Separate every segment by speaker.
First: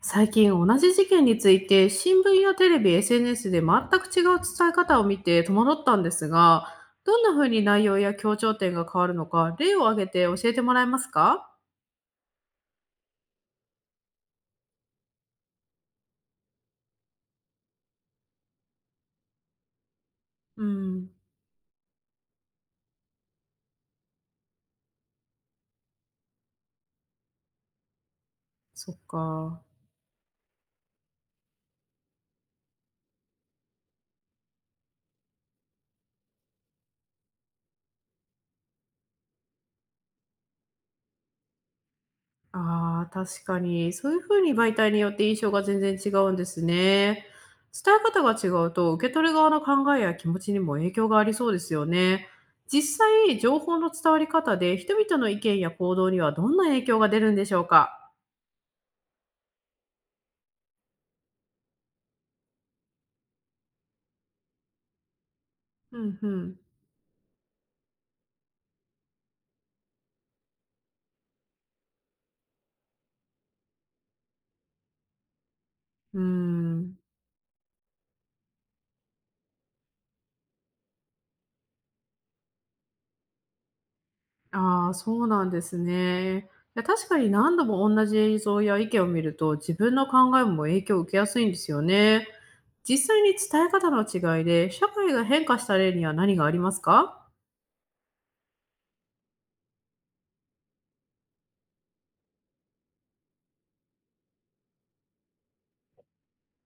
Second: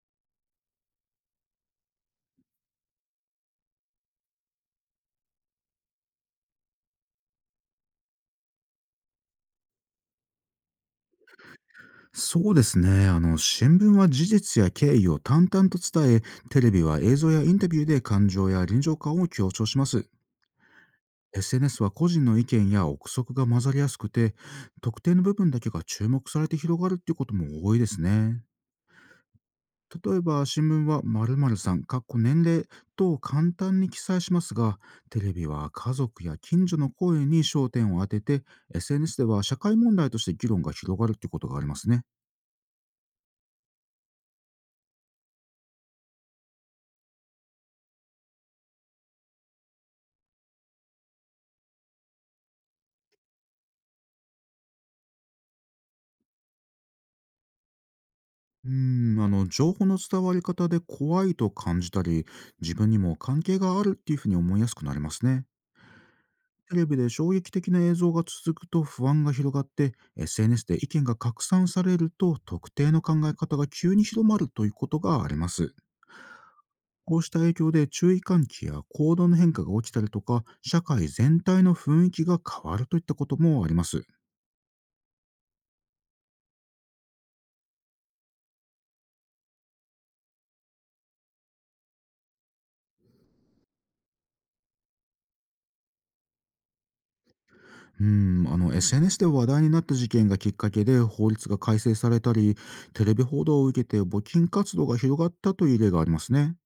Speaker 1: 最近同じ事件について新聞やテレビ、SNS で全く違う伝え方を見て戸惑ったんですが、どんな風に内容や強調点が変わるのか、例を挙げて教えてもらえますか？
Speaker 2: そうですね。新聞は事実や経緯を淡々と伝え、テレビは映像やインタビューで感情や臨場感を強調します。
Speaker 1: うん。
Speaker 2: SNS は個人の意見や憶測が混ざりやすくて、特定の部分だけが注目されて広がるっていうことも多いですね。
Speaker 1: そっか。
Speaker 2: 例えば、新聞は〇〇さん、かっこ年齢と簡単に記載しますが、テレビは家族や近所の声に焦点を当てて、SNS では社会問題として議論が広がるっていうことがありますね。
Speaker 1: ああ、確かに。そういう風に媒体によって印象が全然違うんですね。伝え方が違うと、受け取る側の考えや気持ちにも影響がありそうですよね。実際、情報の伝わり方で人々の意見や行動にはどんな影響が出るんでしょうか？
Speaker 2: うー情報の伝わり方で怖いと感じたり、自分にも関係があるっていうふうに思いやすくなりますね。
Speaker 1: うん、うん。
Speaker 2: テレビで衝撃的な映像が続くと不安が広がって、 SNS で意見が拡散されると特定の考え方が急に広まるということがあります。
Speaker 1: うーん。
Speaker 2: こうした影響で注意喚起や行動の変化が起きたりとか、社会全体の雰囲気が変わるといったこともあります。
Speaker 1: ああ、そうなんですね。いや、確かに何度も同じ映像や意見を見ると、自分の考えも影響を受けやすいんですよね。実際に伝え方の違いで、社会が変化した例には何がありますか？
Speaker 2: うん、SNS で話題になった事件がきっかけで法律が改正されたり、テレビ報道を受けて募金活動が広がったという例がありますね。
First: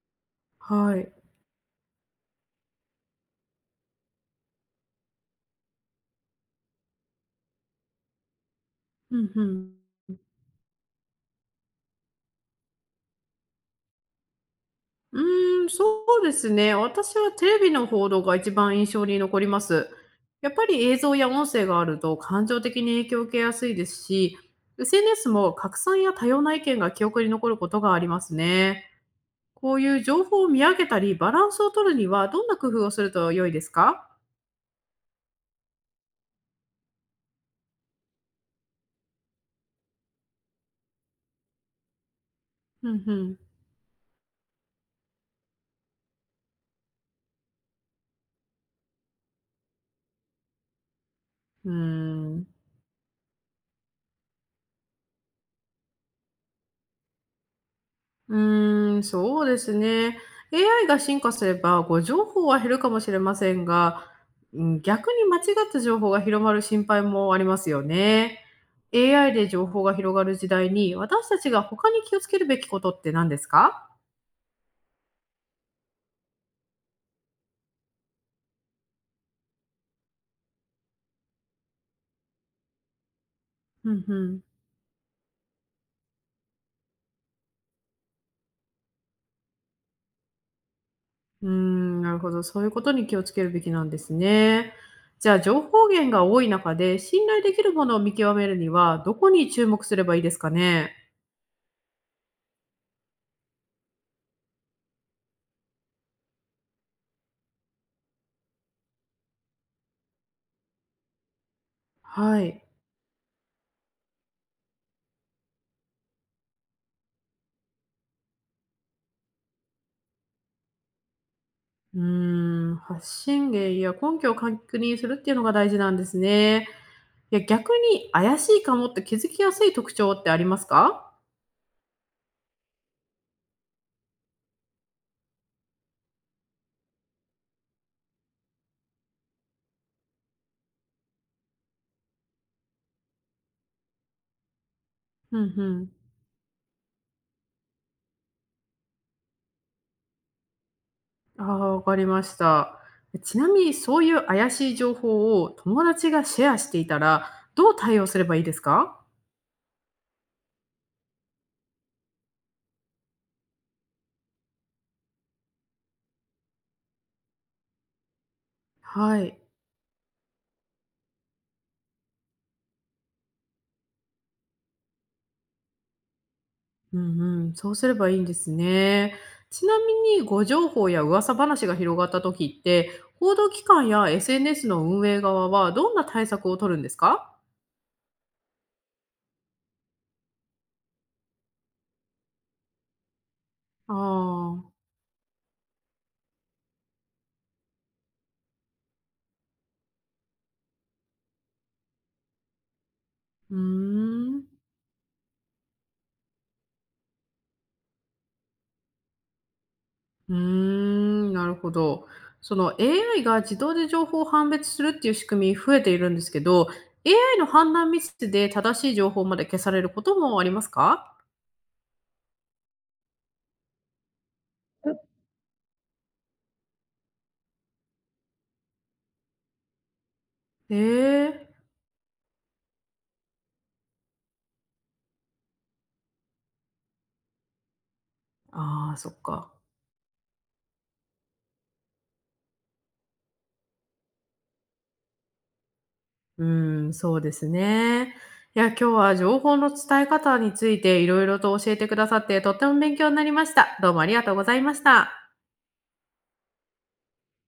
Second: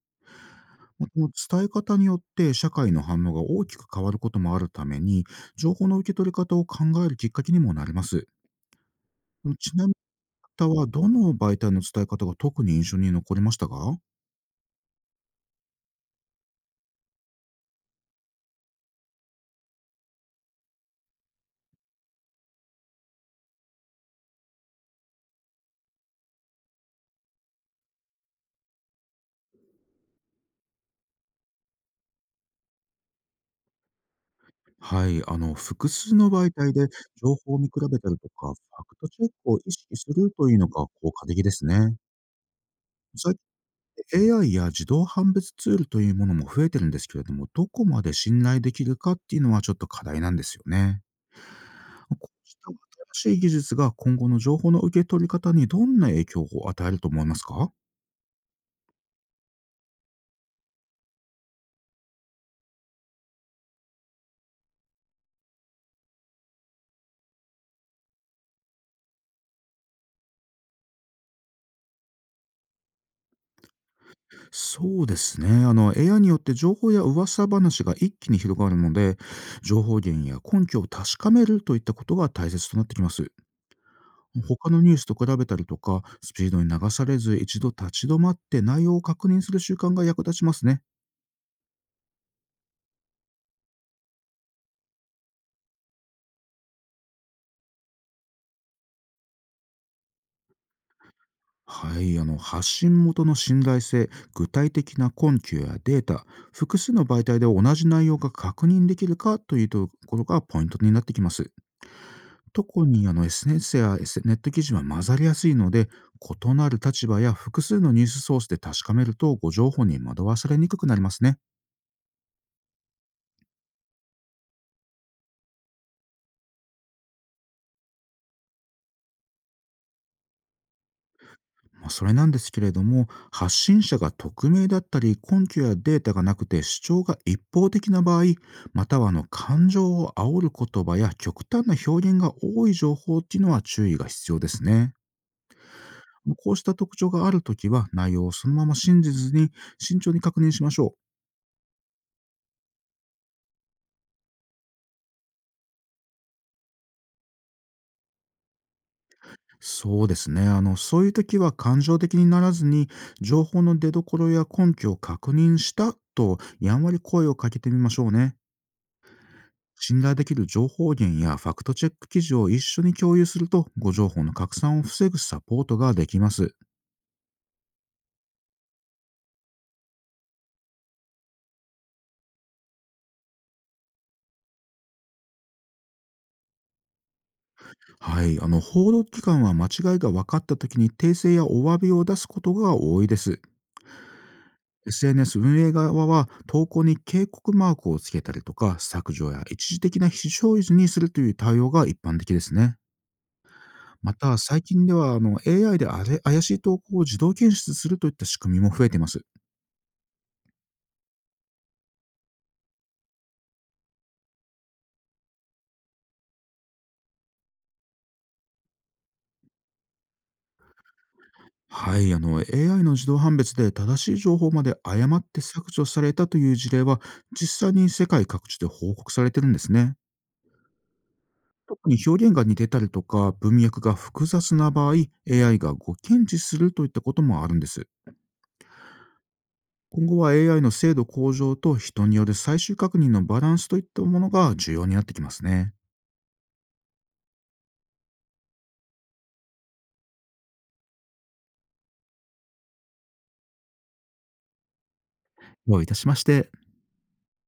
Speaker 1: は
Speaker 2: まあ、
Speaker 1: い。
Speaker 2: この伝え方によって社会の反応が大きく変わることもあるために、情報の受け取り方を考えるきっかけにもなります。
Speaker 1: うん、う
Speaker 2: ち
Speaker 1: ん。
Speaker 2: なみに、あなたはどの媒体の伝え方が特に印象に残りましたか？
Speaker 1: うーん、そうですね。私はテレビの報道が一番印象に残ります。やっぱり映像や音声があると感情的に影響を受けやすいですし、SNS も拡散や多様な意見が記憶に残ることがありますね。こういう情報を見上げたり、バランスを取るにはどんな工夫をすると良いですか？
Speaker 2: はい、複数の媒体で情報を見比べたりとか、ファクトチェックを意識するというのが効果的ですね。
Speaker 1: うんうん。
Speaker 2: AI や自動判別ツールというものも増えてるんですけれども、どこまで信頼できるかっていうのはちょっと課題なんですよね。
Speaker 1: うー
Speaker 2: こ
Speaker 1: ん。
Speaker 2: うした新しい技術が今後の情報の受け取り方にどんな影響を与えると思いますか？
Speaker 1: うーん、そうですね。AI が進化すれば、誤情報は減るかもしれませんが、うん、逆に間違った情報が広まる心配もありますよね。AI で情報が広がる時代に、私たちが他に気をつけるべきことって何ですか？
Speaker 2: そうですね。AI によって情報や噂話が一気に広がるので、情報源や根拠を確かめるといったことが大切となってきます。
Speaker 1: うんうん。
Speaker 2: 他のニュースと比べたりとか、スピードに流されず一度立ち止まって内容を確認する習慣が役立ちますね。
Speaker 1: うーん、なるほど。そういうことに気をつけるべきなんですね。じゃあ、情報源が多い中で、信頼できるものを見極めるには、どこに注目すればいいですかね？
Speaker 2: はい、発信元の信頼性、具体的な根拠やデータ、複数の媒体で同じ内容が確認できるかというところがポイントになってきます。
Speaker 1: はい。
Speaker 2: 特にSNS や S ネット記事は混ざりやすいので、異なる立場や複数のニュースソースで確かめるとご情報に惑わされにくくなりますね。
Speaker 1: うーん、発信源や根拠を確認するっていうのが大事なんですね。いや、逆に怪しいかもって気づきやすい特徴ってありますか？
Speaker 2: まあ、それなんですけれども、発信者が匿名だったり、根拠やデータがなくて主張が一方的な場合、または感情を煽る言葉や極端な表現が多い情報っていうのは注意が必要ですね。
Speaker 1: うんうん。
Speaker 2: こうした特徴があるときは、内容をそのまま信じずに慎重に確認しましょう。
Speaker 1: ああ、わかりました。ちなみにそういう怪しい情報を友達がシェアしていたら、どう対応すればいいですか？
Speaker 2: そうですね。そういう時は感情的にならずに、情報の出どころや根拠を確認したと、やんわり声をかけてみましょうね。
Speaker 1: はい。
Speaker 2: 信頼できる情報源やファクトチェック記事を一緒に共有すると、誤情報の拡散を防ぐサポートができます。
Speaker 1: うんうん。そうすればいいんですね。ちなみに、誤情報や噂話が広がった時って、報道機関や SNS の運営側はどんな対策を取るんですか？
Speaker 2: はい、報道機関は間違いが分かった時に訂正やお詫びを出すことが多いです。
Speaker 1: ああ、
Speaker 2: SNS 運営側は投稿に警告マークをつけたりとか、削除や一時的な非表示にするという対応が一般的ですね。
Speaker 1: うー
Speaker 2: また、
Speaker 1: ん。
Speaker 2: 最近ではAI であれ怪しい投稿を自動検出するといった仕組みも増えています。
Speaker 1: うーん、なるほど。その AI が自動で情報を判別するっていう仕組み増えているんですけど、AI の判断ミスで正しい情報まで消されることもありますか？
Speaker 2: はい、AI の自動判別で正しい情報まで誤って削除されたという事例は、実際に世界各地で報告されてるんですね。
Speaker 1: ええ。
Speaker 2: 特に表現が似てたりとか文脈が複雑な場合、 AI がご検知するといったこともあるんです。
Speaker 1: ああー、そっか。
Speaker 2: 今後は AI の精度向上と人による最終確認のバランスといったものが重要になってきますね。
Speaker 1: うーん、そうですね。いや、今日は情報の伝え方についていろいろと教えてくださって、とっても勉強になりました。どうもありがとうございました。
Speaker 2: どういたしまして。